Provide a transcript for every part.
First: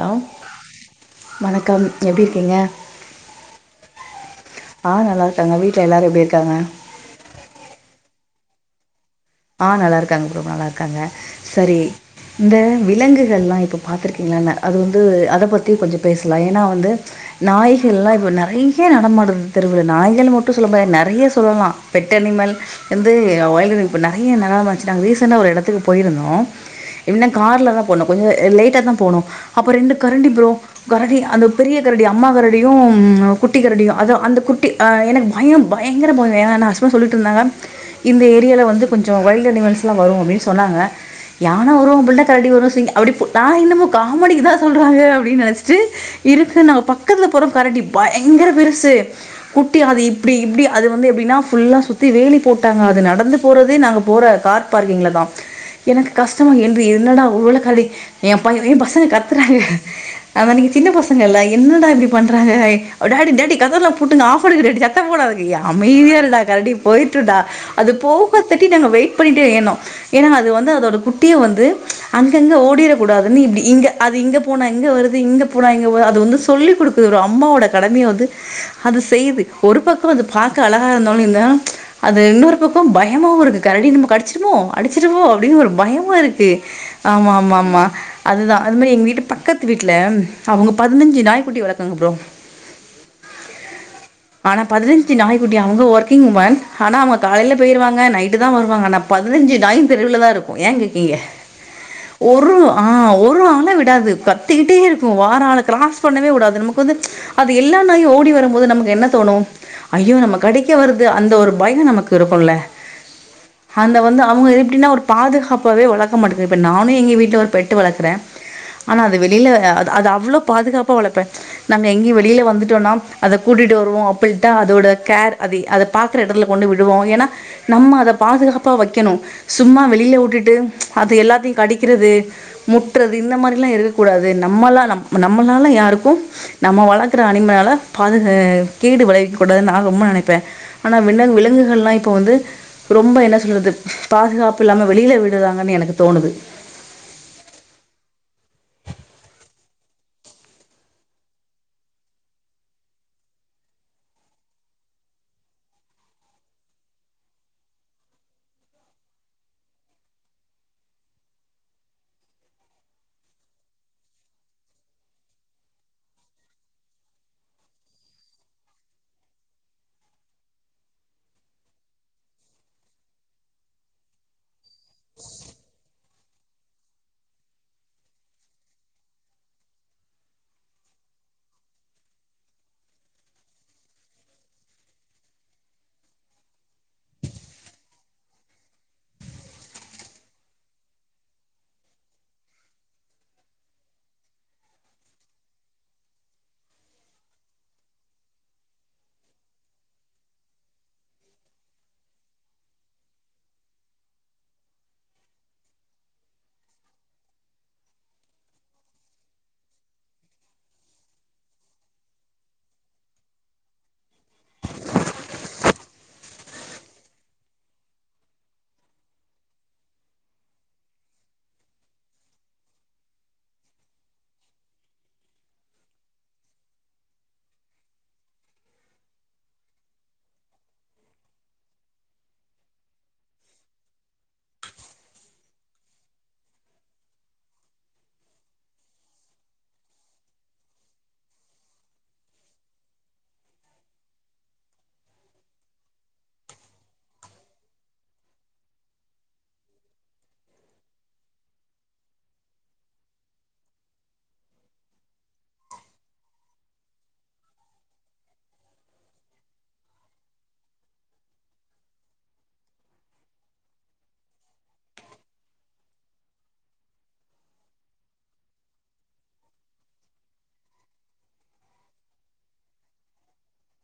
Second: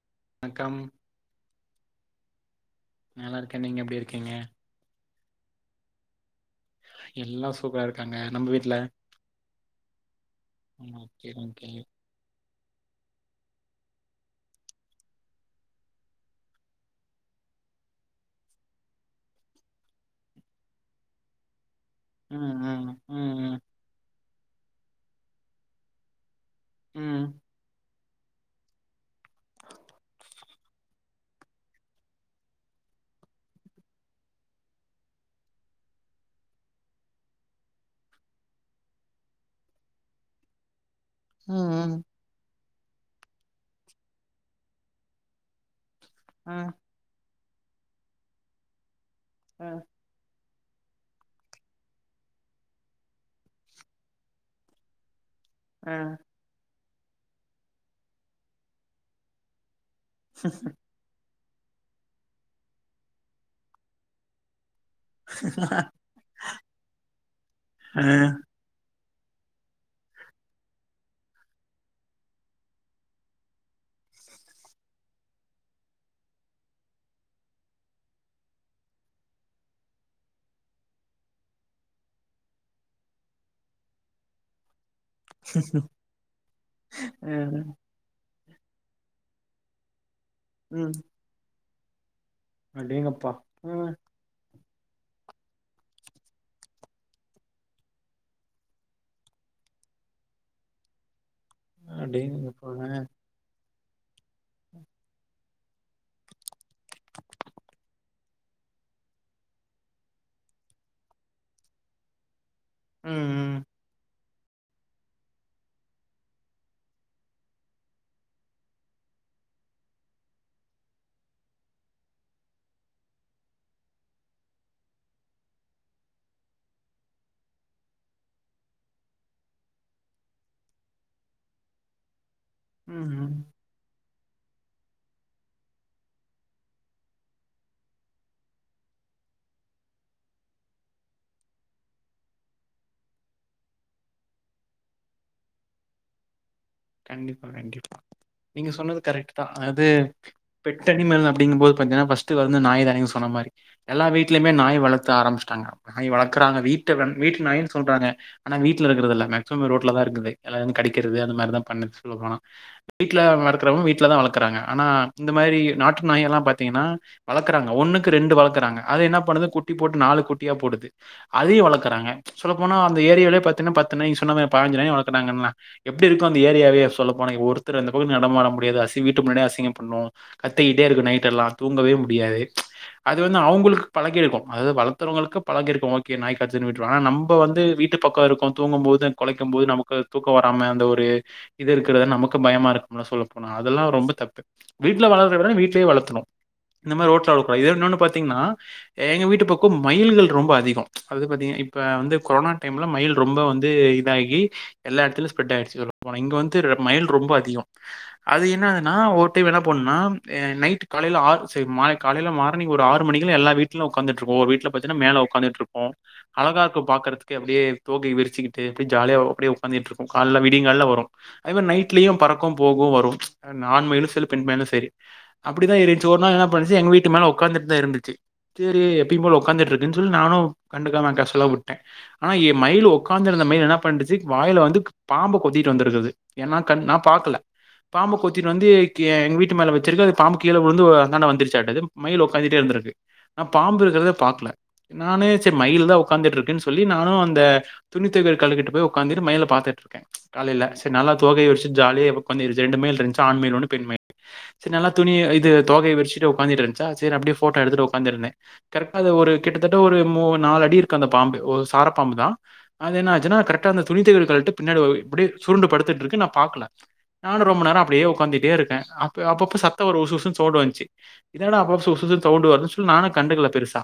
Hello வணக்கம் வணக்கம் எப்டி இருக்கிங்க நல்லாருக்கே நீங்க எப்டி இருக்கிங்க ஆ நல்லாருக்காங்க வீட்ல எல்லாரு எப்டி இருக் எல்லா சூப்பரா இருக்காங்க நம்பு வீட்ல ஆ நல்லாருக்காங்க ப்ரொ நல்லாருக்காங்க ஓகே ஓகே சரி இந்த விலங்குகள்லா இப்போ பாத்துருக்கிங்ளான அது வந்து அத பத்தி கொஞ்ச பேசலா ஏனா வந்து நாய்கள்லா இப்ப நெறைய நடமாடுது தெருவுல நாய்கள் மட்டு சொல்ல முடியாது நெறைய சொல்லலா பெட் ம் அனிமல் ம் வந்து ம் ம் வைல்ட் அனிம நெறைய நெல வச்சுட்டாங்க ரீசெண்ட்டா ஒரு எடத்துக்கு போயிருந்தோ ம் இன்ன கார்லதா போனோ கொஞ்ச லேட்டாதா போணோ அப்போ ரெண்டு கரடி ப்ரோ கரடி அந்த பெரிய கரடி அம்மா கரடியும் குட்டி கரடியு அத அந்த குட்டி எனக்கு பய பயங்கர பய ஏனா எ ஹஸ்பண்ட் சொல்லிட்ருந்தாங்க இந்த ஏரியால வந்து கொஞ்ச வைல்டு அனிமல்ஸ்லா வரு அப்டின் சொன்னாங்க ம் யான வரு ம் அப்டில்னா கரடி வரு அப்டி நா என்னமோ காமெடிக்குதா சொல்றாங்க அப்டின் நெனச்சிட்டு இருக்கு நாங்க பக்கத்துல போரு கரடி பயங்கர பெருசு குட்டியாது இப்பிடி இப்பிடி அது வந்து எப்படின்னா ஃபுல்லா சுத்தி வேலி போட்டாங்க அது நடந்து போறத் து நாங்க போற கார் பார்க்கிங்ல தா எனக்கு ம் கஷ்டமா என் என்னடா உலகளிக் ஏ பய ஏ பசங்க கத்துறாங்க அதா நீங்க சின்ன பசங்கெல்ல என்னடா இப்புடி பண்றாங்க டாடி டாடி கதவெல்லா பூட்டுங்க ஆஃப் பண்ணுங்க டாடி சத் த்த போடாதிங்க ஏ அமைதியா இருடா கரடி போயிட்டுன்டா அது போவ் [unintelligible] நாங்க வெய்ட் பண்ணிடே ஏர்னோ ஏன்னா அது வந்து அதோட குட்டியு வந்து ப்ச் அங்கங்க ஓடிறக் கூடாதுன் இப்டி இங்க அது இங்கப் போனா இங்க வருது இங்க போனா இங்க ஒ அது வந்து சொல்லிக் குடுக்குது அம்மாவோடக் கடமைய வந்து அது செய்து ஒரு பக்கோ அது பாக்க அழகா இருந்தாலு இந்த ப்ச் அது இன்னோரு பக்கோ பய் பயமாவு இருக்கு கரடி நம்ம கடிச்சிருமோ அடிச்சிருவோ அப்டின் ஒரு பயமா இருக்கு ஆம் ஆம் ஆம் ம் ம் ஆமா அதுதா அதுமாரி எங்க வீட்டு பக்கத்து வீட்ல அவுங்க ம் பதினஞ்சி நாய்குட்டி வளக் த்தாங்க ப்ரோ அடேங்கப்பா ஆ ஆனா பதினஞ்சி நாய்குட்டி அவுங்க ஒர்கிங்வுமன் ஆனா அவுங்க காலைல பெயிர்வாங்க க நைட்டு தா வருவாங்க ஆனா பதினஞ்சி நாயு தெருவுல தா இருக்கு ஏங்கேக்கீங்க ஒரு அடேங்கப்பா ஆ ஒரு ஆள விட் டாது கத் திக்கிட்டே இருக்கு வார ஆள கிராஸ் பண்ணவே உடாது நமக்கு வந்து ப்ச் அது எல்லா நாயு ஓடி வரும்போது நமக்கு என்ன தோணு ஐயோ நம்ம கடிக்க வருது அந்த ஒரு பயோ நமக்கு இருக்குல்ல ம் ம் அந்த வந்து அவுங்க எப்டின்னா ஒரு பாதுகாப்பாவே வளக்க மாட்டுகு இப்ப நானு எங்க வீட்ல ஒரு பெட்டு வளக்குறே ஆனா அது வெளியில அது அது அவ்ளோ பாதுகாப்பா வளப்பே நாங்க எங்கியு வெளியில வந்துட்டோனா அத கூட்டிட்டு வருவோ அப்பில்ட்டா அதோட கேர் அதி அதப் பாக்குற எடத்ல கொண்டு விடுவோ ஏன்னா நம்ம அத பாதுகாப்பா வெக்கணு சும்மா வெளியில உட்டுட்டு ப்ச் அது எல்லாத்தியு கடிக்கிறது ம் முட்றது ம் இந்த மாரில்லா எது கூடாது நம்மலால் நம் நம்மளால யாருக்கு நம்ம வளக்குற அனிமலால பாதுகே கேடு விளைவிக் கூடாது நா ரொம்ப நெனைப்பே ஆனா விலங் விலங்குகளெல்லா இப்போ வந்து ரொம்ப என்ன சொல்றது பாதுகாப்பு இல்லாம வெளியில விடுறாங்கனு எனக்கு தோணுது கண்டிப்பா கண்டிப்பா நீங்க சொன்னது கரெட்டு தா அது பெட்டணிமல் அப்டிங் போது பாத்தீன்னா ஃபஸ்ட் வந்து நாய்தா நீங்க சொன்ன மாரி எல்லார் வீட்லியுமே நாய் வளத்து ஆரம்பிஸ்ட்டாங்க நாய் வளக்குறாங்க வீட்டு ரன் வீட்டு நாய்ன்னு சொல்றாங்க ஆனா வீட்ல இருக்குறதில்ல மேக்சிமம் ரோட்லதா இருக்குது எல்லாரையு வந்து கடிக்கிறது அது மாரிதா பண்ணிச்சி சொல்லபோனா வீட்ல வர்க்றவங்க வீட்ல தா வளக்கறாங்க ஆனா இந்த மாரி நாட்டு நாயெல்லா பாத்தீங்கன்னா வளக்கறாங்க ஒன்னுக்கு ரெண்டு வளக்குறாங்க அத என்ன பண்ணது குட்டி போட்டு நாலு குட்டியா போடுது அதியு வளக்குறாங்க சொல்ல போனா அந்த ஏரியாவிலே பாத்தினா பத்து நாயி சொன்னாமேர் பாஞ்ச் நாய் வளத்துட்டாங்கங்ளா எப்டி இருக்கு இந்த ஏரியாவே சொல்லப்போனா ஒருத்தர் அந்தப் பக்க நடமாட முடியாது அசி வீட்டு முன்னேடி அசிங்கம் பண்ணு கத்தக்கிட்டே இருக்கு நைடெல்லா தூங்கவே முடியாது ப்ச் அது வந்து அவுங்குளுக்கு பழகிருக்கு அதாவது வளத்தரவங்களுக்கு பழகிருக்கு ஓகே நாய் கடிச்சதுன் விட்டுருவாங் ஆனா நம்ப வந்து வீட்டு பக்கோ இருக்கோ தூங்கும் போது கொலைக்கு போது நமக்கு தூக்க வராம அந்த ஒரு இது இருக்கிறத நமக்கு பயமா இருக்கும்ல சொல்லப்போனா அதெல்லா ரொம்ப தப்பு வீட்ல வளர்ரத விட வீட்லேயே வளத்தணு இந்த மார் ரோட்ல வளக்க கூடாத் இது இன்னொன்னு பாத்தீங்கன்னா எங்க வீட்டு பக்கோ மயில்கள் ரொம்ப அதிகோ அது பாத்தீங் இப்ப வந்து கொரோனா டைம்ல மயில் ரொம்ப வந்து இதாகி எல்லா எடத்திலு ஸ்பிரெட் ஆயிடுச்சு இங்க வந்து ரெ மயில் ரொம்ப அதிகோ அது என்னதுன்னா ஒரு டைம் என்னா போண்னா ஏ நைட்டு காலைல ஆறு சேர் மார் காலேல மார்னிங் ஒரு ஆறு மணக்கிலா எல்லா வீட்லு உக்காந்துட்டு இருக்கு ஒரு வீட்டுல பாத்தின்னா மேல உக்காந்துட்டு இருக்கு அழகா இருக்கு பாக்குறதுக்கே அப்டியே தோகை விரிச்சிக்கிட்டே அப்டியே ஜாலியா அப்டியே உக்காந்திகிட் இருக்கு கால்ல வீட் விடிங்கால்ல வரு அது மேர் நைட்லியு பறக்கு போகு வரு ஆண் மயிலு செரி பெண் மயிலு செரி அப்புடிதா ஏரிடிச்சி ஒர்னாள் என்னா பண்ணிச்சி எங்க வீட்டு மேல ஒக்காந்துட்தா இருந்திச்சி சேரி எப்பியும்போல ஒக்காந்திட்ருக்குனு சொல் நானு கண்டுகாம கேஷ்வுல்லா உட்டே ஆனா ஏ மயிலு ஒக்காந்திருந்த மயிலு என்னா பண்ட்டிச்சி வாயில வந்து பாம்பு கொத்திட்டு வந்திருக்குது ஏன்னா கண் நா பாக்கல பாம்பு கொத்திட்டு வந்து கே எங்க வீட்டு மேல வச்சிருக்கு அது பாம்பு கீழ உழுந்து ஆ அந்தாண்ட வந்துருச்சாட்டது மயில் ஒக்காந்துட்டே இருந்திருக்கு நா பாம்பு இருக்கிறத பாக்ல நானே செரி மயில் தா உக்காந்துட்டு இருக்குன் சொல்லி நானும் அந்த துணித்தொவை கள்ளுக்கிட்ட போய் ஒக்காந்துட்டு மயிலை பாத்துட்டு இருக் காலேல செர் நல்லா தோகையை விரிச்ட்டு ஜாலியா எப்பக் வந்து ஏரிச்சி ரெண்டு மயில் இருந்த்ச்சி ஆண் மயில் ஒன்னு பெண் மயில் சேர் நல்லா துணி இது தோகைய விரிச்சிட்டு ஒக்காந்துட்டு இருந்த்ச்சா சேரி அப்டியே போட்டோ எடுதுட்டு ஒக்காந்துருந்தே கரெட்டா அது ஒரு கிட்டத்தட்ட ஒரு மூன் நால்லடி இருக்கு அந்த பாம்பு ஒரு சார பாம்பு தா அதென்னாச்சுன்னா கரெட்டா அந்த துணி தொவக்கிற கள்டப் பின்னாடி ஓ இப்டியே சுருண்டு படுத்துட்ருக்கு நா பாக்கல நானு ரொம்ப நேரோ அப்டியே ஒக்காந்துட்டே இருக்கே அப்ப அப்பப்போ சத்த வரு உசு உசுனு சௌண்டு வந்த்ச்சி இதனென்னா அப்பப் உசு உசுனு சௌண்டு வர்துன் சொல்லி நானு கண்டுக்கில பெருசா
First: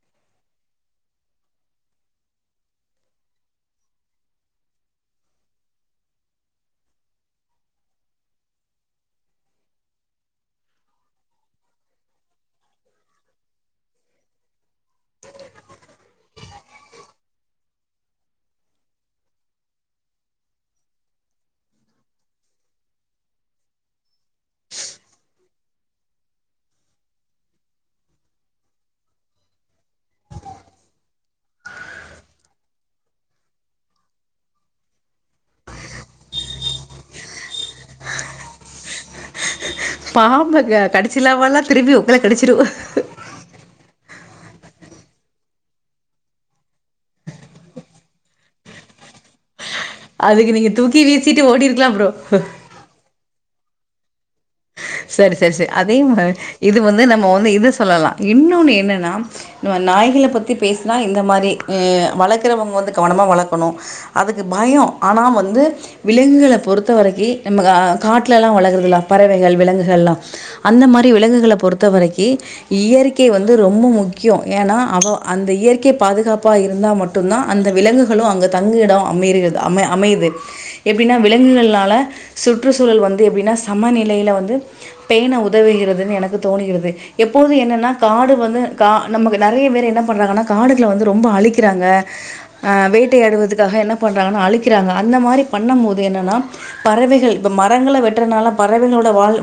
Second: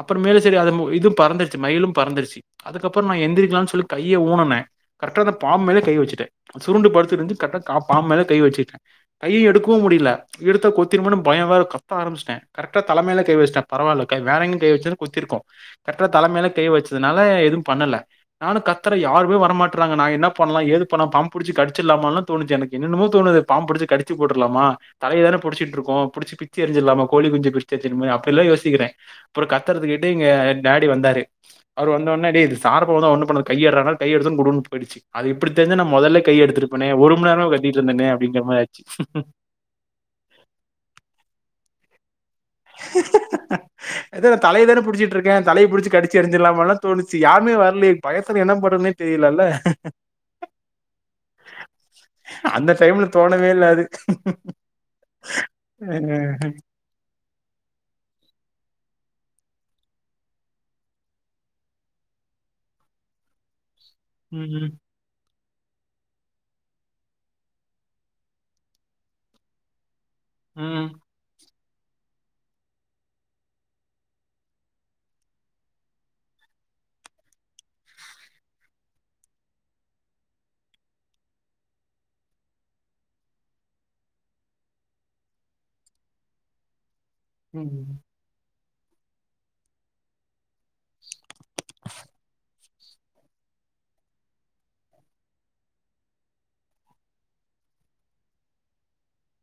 அப்புறோ மேல் செரி அது இது பறந்திருச்சி மயிலு பறந்துருச்சு அதுக்கப்புறோ நா எந்திரிக்கலானு சொல்லி கையை ஊனுனே கரெட்டா அந்த பாம்ப் மேல கை வெச்சுடே சுருண்டு படுத்துருந்த்ச் கரெட்டா காப் பாம்பு மேல கை வச்சிட்டே கை எடுக்கவு முடியில எடுத்தா கொத்திரும்மோனு பயோ வேறக் கத்த ஆரம்பிச்ட்டே கரெட்டா தல மேல கை வச்ட்டே பரவால்ல கை வேற எங்கு கை வச் சாக் கொத்திருக்கும் கர்ட்டா தல மேலக் கை வச்சதுனால எதும் பண்ணல நானும் கத்தற யாருமே வரமாட் றாங்க நாங்க என்னாப் பண்லாம் ஏது பண்ணாம் பாம்ப் புடிச்சு கடிச்சிட்லாமான்லாம் தோனிச்சி எனக்கு என்னெனமோ தோணுது பாம்ப் புடிச்சி கடிச்சிப் போட்றலாமா தலய வேற புடிச்சிட்ருக்கோம் புடிச்சி பிச்சி எரிஞ்சிர்லாமா கோழி குஞ்சி பிரிச்சி எத்திர் மாரி அப்டில்லா யோசிக்கிறேன் அப்புறோ கத்தறது கேட்டு எங்க டேடி வந்தாரு அவரு வந்த ஒட்னே டே சார் பாம்புதா ஒன்னு பண்ணாது கைய எட்றான்னாறு கைய எடுத்தோனு குடுகுடுன் பெய்டிச்சி அது இப்பிடி தெரிஞ்சா நா மொதல்லே கையே எடுத்துருப்பேனே ஒரு மண் நேரம் கத்திட்ருந்தேனே அப்டிங்கிற மாரி ஆச்சி பாம்புங்க கடிச்சில்லாவால்லாம் திரும்பி ங்கள கடிச்சிரு எது நான் தலைய தானே புடிச்சட்டு இருக்கேன் தலைய புடிச்சு கடிச்சி ஏறிஞ்சிடலாமான்னு தோணுச்சு யாருமே வரலேயே பயத்துல என்ன பண்றதுனே தெரியலல அதுக்கு நீங்க தூக்கி வீசிட்டு ஓடிருக்கலாம் ப்ரோ அந்த [unintelligible] சரி சரி சரி அதே இது வந்து நம் நம்ம வந்து இது சொல்லலாம் இன்னொனு என்னென்னா நம்ம நாய்களை பற்றி பேசினா இந்த மாதிரி வளக்குறவங்க வந்து கவனமாக வளக்கணும் அதுக்கு ம், பயம் ஆனா வந் வந்து விலங்குகளை பொறுத்த வரைக்கும் நம்ம காட்டிலலாம் வளகறதல பறவைகள் விலங்குகள் எல்லாம் அந்த ம், மாரி விலங்குகளை பொறுத்து பொறுத்த வரைக்கும் இயற்கை வந்து ரொம்ப முக்கியம் ஏன்னா அவ அந்த இயற்கை பாதுகாப்பா இருந்தா மட்டும்தான் அந்த விலங்குகளும் அங்க தங்கு இடம் அமது அமை அமையுது எப்படின்னா விலங்குகளனால சுற்றுச்சூழல் வந்து எப்படின்னா சமநிலையில வந்து பேண உதவுகிறதுன்னு எனக்கு தோணுகிறது எப்போது என்னென்னா ம், காடு வந்து கா நமக்கு நிறைய பேர் என்ன பண்ணுறாங்கன்னா காடுகள வந்து ரொம்ப அழிக்கிறாங்க அஹ் வேட்டையாடுவதுக்காக என்ன பண்ணுறாங்கன்னா அழிக்கிறாங்க அந்த மாதிரி பண்ணு போது என்னென்னா பறவைகள் இப்போ மரங்கள வெட்டுறதுனால பறவைகளோட வாழ்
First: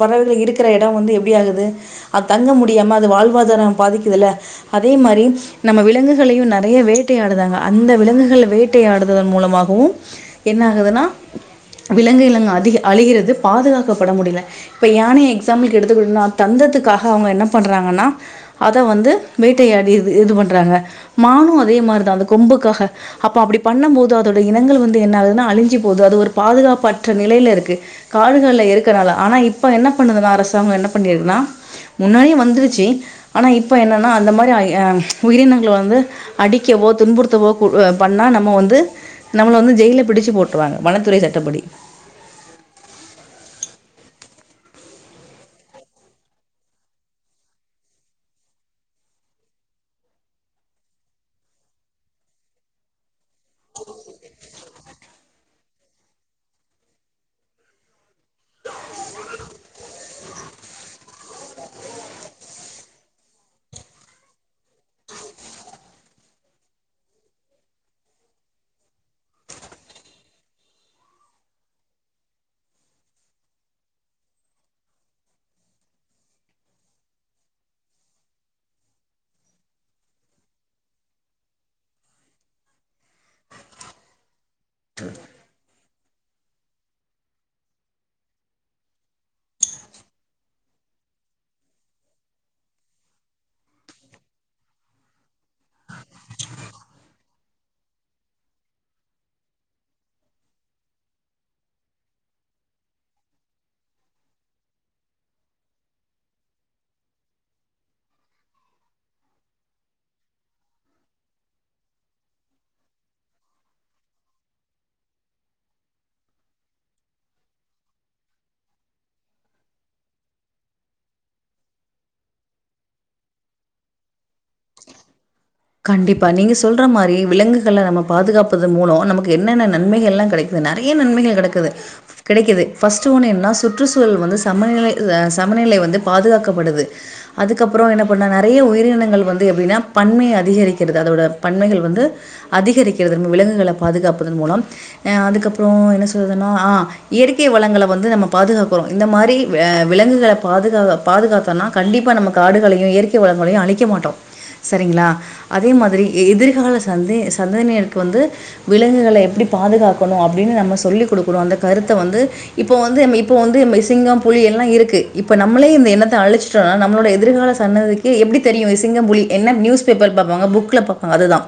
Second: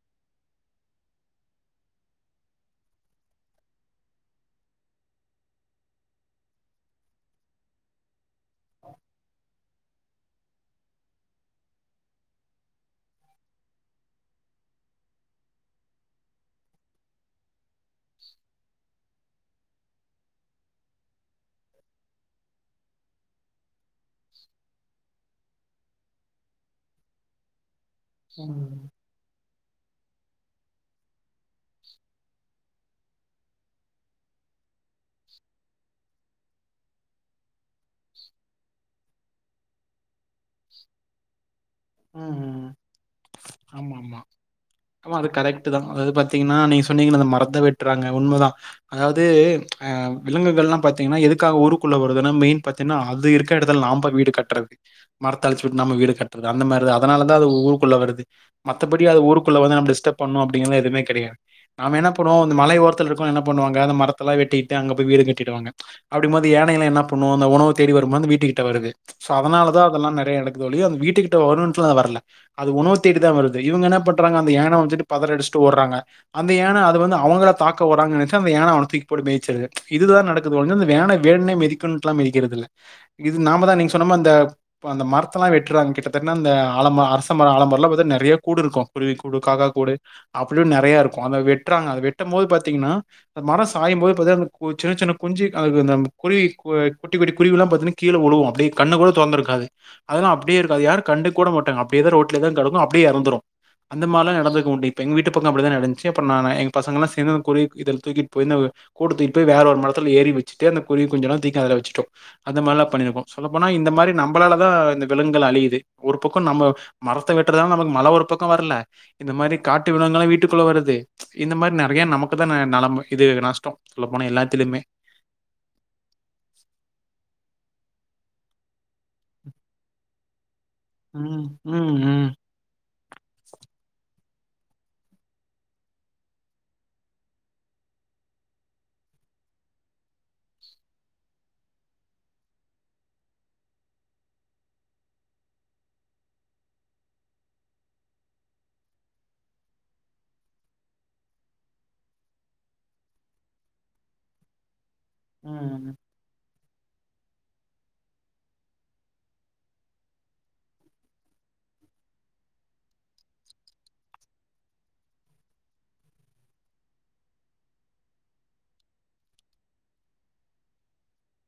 பறவைகள் இருக்கிற இடம் வந்து எப்படி ஆகுது அது தங்க முடியாம அது வாழ்வாதாரம் பாதிக்குதுல்ல அதே மாதிரி நம்ம விலங்குகளையும் நிறைய வேட்டையாடுறாங்க அந்த விலங்குகள் வேட்டையாடுதன் மூலமாகவும் என்ன ஆகுதுன்னா விலங்கு இனங்கள் அதிக அழிகிறது பாதுகாக் பட முடியல இப்ப யானய எக்ஸாம்பில் க்கு எடுத்துக்கிட்டனா தந்ததுக்காக அவங்க என்ன பண்றாங்கன்னா அதை வந்து வேட்டையாடி இது இது பண்றாங்க மானும் அதே மாதிரிதான் அந்த கொம்புக்காக அப்ப அப்படி பண்ணும் போது அதோட இனங்கள் வந்து என்ன ஆகுதுன்னா அழிஞ்சு போகுது அது ஒரு பாதுகாப்பற்ற நிலையில இருக்கு காடுகள்ல எரி ஆனால் இப்போ என்ன பண்ணுதுன்னா அரசாங்கம் என்ன பண்ணியிருக்குன்னா முன்னாடியே வந்துடுச்சு ஆனால் இப்போ என்னன்னா அந்த மாதிரி உயிரினங்கள் வந்து அடிக்கவோ துன்புறுத்துவோ பண்ணா நம்ம வந்து நம்மல வந்து ஜெய்ல்ல பிடிச்ச போட்டுருவாங்க வனத்துறை சட்டப்படி ஆமா ஆமா ஆமா அது கரெக்ட் தான் அதாவது பாத்தீங்கன்னா நீங்க சொன்னீங்கன்ன அந்த மரத்தை வெட்டுறாங்க உண்மைதான் அதாவது அஹ் விலங்குகள்லாம் பாத்தீங்கன்னா எதுக்காக ஊருக்குள்ள வருதுன்னா மெயின் பாத்தீங்கன்னா அது இருக்கிற இடத்துல நாம வீடு கட்டுறது மரத்தை அழிச்சு விட்டு நாம வீடு கட்டுறது அந்த மாரி அதனாலதான் அது ஊருக்குள்ளே வருது மத்தபடி அது ஊருக்குள்ள வந்து நம்பல டிஸ்டர்ப் பண்ணும் அப்பிடின்லாம் எதுமே கிடையாது நாம என்ன பண்ணுவோம் இந்த மலை ஓரத்தில் இருக்கவங்க என்ன பண்ணுவாங்க இந்த மரத்தலாம் வெட்டிகிட்டி ஆக போய் வீடு கட்டிடுவாங்க அப்பிடின்னும்போது யானைலாம் என்ன பண்ணும் உணவு தேடி வரும்போது வீட்டு கிட்ட வருது அதனால தான் அதெல்லாம் நெறய இறக்குது ஒழிய அது வீட்டுகிட்ட வேணுட்டுல வரல அது உணவு தேடி தான் வருது இவங்க என்ன பண்றாங்க அந்த யானை வன்ச்சுனு பதரி அடிச்சிட்டு ஓட்ராங்க அந்த யானை அது வந்து அவங்கள தாக்க ஓட்றாங்கனு நினச்சு அந்த யானை அவங்கள தூக்கி போட்டு மிதுச்சுர்து இது தான் நடக்குது ஒழிய அந்த யானை வேணுண்ணே மிதிக்கனுன்டுலா மிதிக்கிறது இல்ல இது நாம தான் நீங்க சொன்ன மாதிரி இந்த மரத்தலா வெட்றவங்க கிட்ட [unintelligible] அந்த ஆலமர அரச மர ஆலமரம்ல்லாம் பார்த்தா நிறைய கூடு இருக்கும் குருவி கூடு காக்கா கூடு அப்படியும் நிறையா இருக்கும் அத வெட்டுறாங்க அதை வெட்டும் போது பாத்தீங்கன்னா மரம் சாயும்போது பாத்திங்கன்னா சின்ன சின்ன குஞ்சு அது அந்த குருவி குட்டி குட்டி குருவில்லாம் பாத்திங்கன்னா கீழ உழுவும் அப்படியே கண்ணு கூட துறந்து இருக்காது அதெல்லாம் அப்படியே இருக்கும் யாரு கண்டு கூட மாட்டாங்க அப்படியே தான் ரோட்லேயே தான் கிடக்கும் அப்பிடியே எறந்துடும் அந்த மாதிரிலாம் [unintelligible] இப்ப எங்கள் வீட்டு பக்கம் அப்படிதான் நடந்துச்சு அப்போ நான் எங்கள் பசங்கலாம் சேர்ந்து அந்த குருவி இத தூக்கிட்டு போய் இந்த கூட்ட தூக்கிட்டு போய் வேற ஒரு மரத்தில் ஏறி வச்சுட்டு அந்த குருவி குஞ்சலாம் தூக்கி அதல வச்சிட்டோம் அந்த மாதிரிலாம் பண்ணிருக்கோ சொல்ல போன இந்த மாதிரி நம்பளால தான் இந்த விலங்குகள் அழியிது ஒரு பக்கம் நம்ம மரத்தை வெட்டுறதால நமக்கு மழை ஒரு பக்கம் வரல இந்த மாதிரி காட்டு விலங்குல்லாம் வீட்டுக்குள்ள வருது இந்த மாதிரி நிறைய நமக்கு தான் ந நல இது நஷ்டம் சொல்ல கண்டிப்பா நீங்க சொல்ற மாதிரி விலங்குகள்ல நம்ம பாதுகாப்பதன் மூலம் நமக்கு என்னென்ன நன்மைகள்லாம் கிடைக்கும் நிறைய நன்மைகள் ம். கிடக்குது ம். ம். கிடைக்குது பஸ்ட் ஒன் என்னன்ன சுற்றுச்சூழல் வந்து சமநிலை சமநிலை வந்து பாதுகாக்கப்படுது அதுக்கப்புறம் என்ன பண்ண நிறைய உயிரினங்கள் வந்து இது எப்படினா பன்மைய அதிகரிக்கிறது அதோட பன்மைகள் வந்து அதிகரிக்கிறது விலங்குகளை பாதுகாப்பதன் மூலம் அதுக்கப்பறம் என்ன சொல்றதுனா அஹ் இயற்கை வளங்களை வந்து நம்ம பாதுக்காக்குறோம் இந்த மாதிரி விலங்குகளை பாதுக்காத்தம்னா கண்டிப்பா நாம காடுகளையும் இயற்கை வளங்களையும் அழிக்க மாட்டோம் சரிங்களா அதே ம். மாதிரி எதிர்கால சந்தே சந்தேதியினருக்கு வந்து விலங்குகளை எப்டி பாதுகாக்கணு அப்டினு நம்ம சொல்லிக்கொடுக்கனு. அந்த கருத்த வந்து இப்போ வந்து இப்ப வந்து நம்ம சிங்கம் புலி எல்லாம் இருக்கு இப்ப நம்மளே இந்த இனத்தை அழிச்சிட்டோம்னா நம்மளுடைய எதிர்கால சன்னதிக்கு எப்படி தெரியு சிங்கம் புளி என்ன நியூஸ் பேப்பர் பார்ப்பாங்க புக்ல பார்ப்பாங்க அதுதான்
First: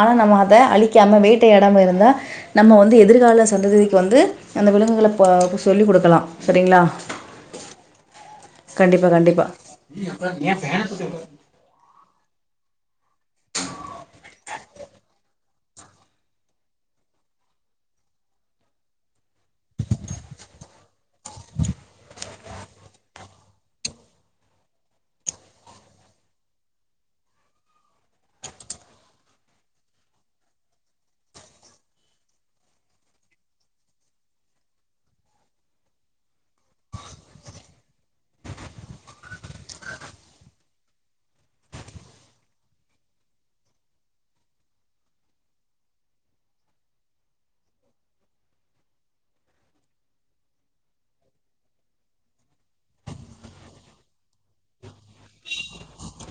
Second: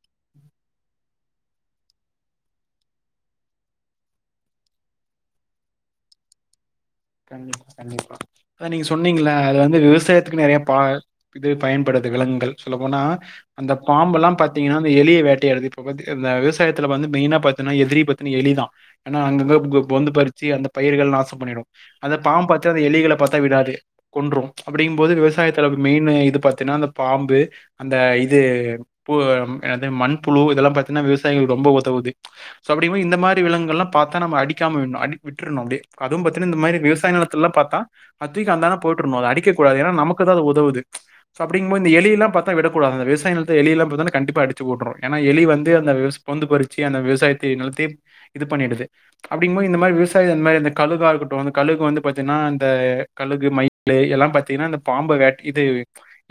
ஆனால் நம்ம அதை அழிக்காம வேட்டையாடாம இருந்தா நம்ம வந்து எதிர்கால சந்ததிக்கு வந்து அந்த விலங்குகள ப்பா சொல்லி குடுக்கலா செரிங்களா கண்டிப்பா கண்டிப்பா த நீங்க சொன்னீங்ள கண்டிப்பாக அது வந்து விவசாயத்துக்கு நெறைய பா இது பயன்படுது விலங்கல் சொல்ல போனால் அந்த பாம்பல்லாம் பாரத்தீங்கன்னா அந்த எலியை வேட்டையாடுது இப்போ பத்து பி இந்த விவசாயத்தில் வந்து மெயினா பார்த்தன்னா எதிரி பார்த்தன்னா எலிதான் ஏன்னா அங்கங்கே கொ பொந்து பறிச்சி அந்த பயிர்கள் நாசம்பண்ணிடும் பாம்ப் பார்த்தா அந்த எலிகளை பார்த்தா விடாது கொன்றும் ச் அப்படிங்கும் போது விவசாயத்தில மெயின் இது பாத்தினா அந்த பாம்பு அந்த இது பூ இன்னதுமண் புழு இதெல்லாம் பாத்தீனா விவசாயிகள்கு ரொம்ப ஒதவுது சோ அப்படிங்கும் போது இந்த மாதிரி விலங்குகலாம் நாம பார்த்தா அடிக்காம விடனும் விட்டுரனும் அப்படியே அதுவும் பாத் இந்த மாரி விவசாய நெலத்தெல்லா பாத்தா அதிக அந்தான போட்டறணு அத அடிக்கூடாது. ஏன்னா? நமக்கு தா அது உதவுது சோ அப்டிங்கும்போது இந்த எலியெல்லா பாத்தா விடக்கூடாது இந்த விவசாய நெலத்த எலியெல்லா பாத்தா கண்டிப்பா அடிச்சு போட்டரு ஏனா எலி வந்து அந்த விவசாய பொந்து பறிச்சு அந்த விவசாயத்தே நெலத்தியே இது பண்ணிடுது அப்டிங்கும் போது இந்த மாரி விவசாயத் இந்த மாரி கழுகா இருக்கட்டு அப்புறோ வந்து கழலுகு வந்து பாத்தீனா அந்த கழுகு மயிலு எல்லா பாத்தீனா இந்த பாம்பு வேட்டை இது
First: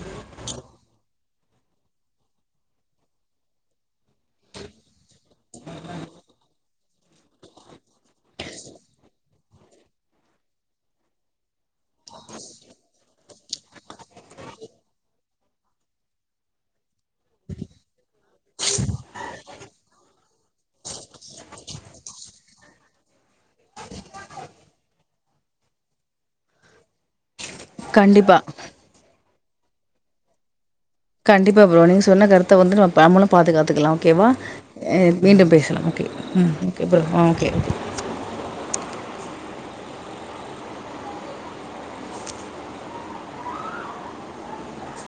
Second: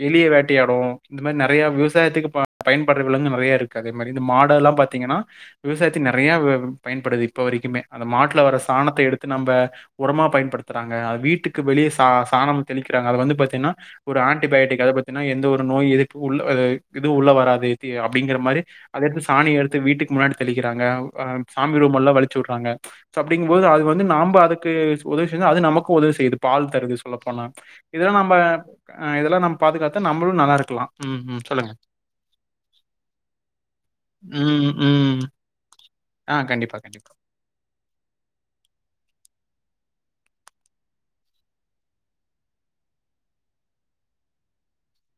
எலிய வேட்டையாடு இந்த மாரி நெறைய விவசாயத்துக்கு பயன் பயன்படுற விலங்கு நறைய இருக்கு அதே மாரி இந்த மாடல்லா பாத்தீங்கன்னா விவசாயத்துக்கு நெறையா வ்வ் பயன்படுது இப்ப வரிக்குமே அந்த மாட்டுல வர சாணத்தை எடுத்து நம்ப உரமா பயன்படுத்துறாங்க அது வீட்டுக்கு வெளியே சா சாணம் தெளிக்கறாங்க அதை வந்து பாத்தீனா ஒரு ஆன்டிபயோட்டிக் அதை ப்த்தீன்னா எந்த ஒரு நோய் எதிர்ப்பு உள்ள இதுவும் உள்ள வராது அப்படிங்கிற மாரி அதை எடுத்து சாணிய எடுத்து வீட்டுக்கு முன்னாடி தெளிக்கிறாங்கஹ சாமி ரூம்மெலாம் வலிச்சு வுடுறாங்க சோ அப்படிங்கும்போது அது வந்து நாம்ப அது அதுக்கு உதவி செய்தா அது நமக்கு உதவி செய்யுது பால் தருது சொல்லப்போன இதெல்லா நம்ம கண்டிப்பாக அ இதெல்லா நம் பாதுகாத்தா நம்பளு நல்லா இருக்கலா கண்டிப்பா ப்ரோ நீங்க சொன்ன கருத்த வந்து நம் நம்மளும் பாதுகாத்துக்கலா ஓகேவா? ம், அ ம். மீண்டும் பேசலாம். ஓகே ஆ ம் கண்டிப்பா, ஓகே ப்ரோ கண்டிப்பா. ம் ஓகே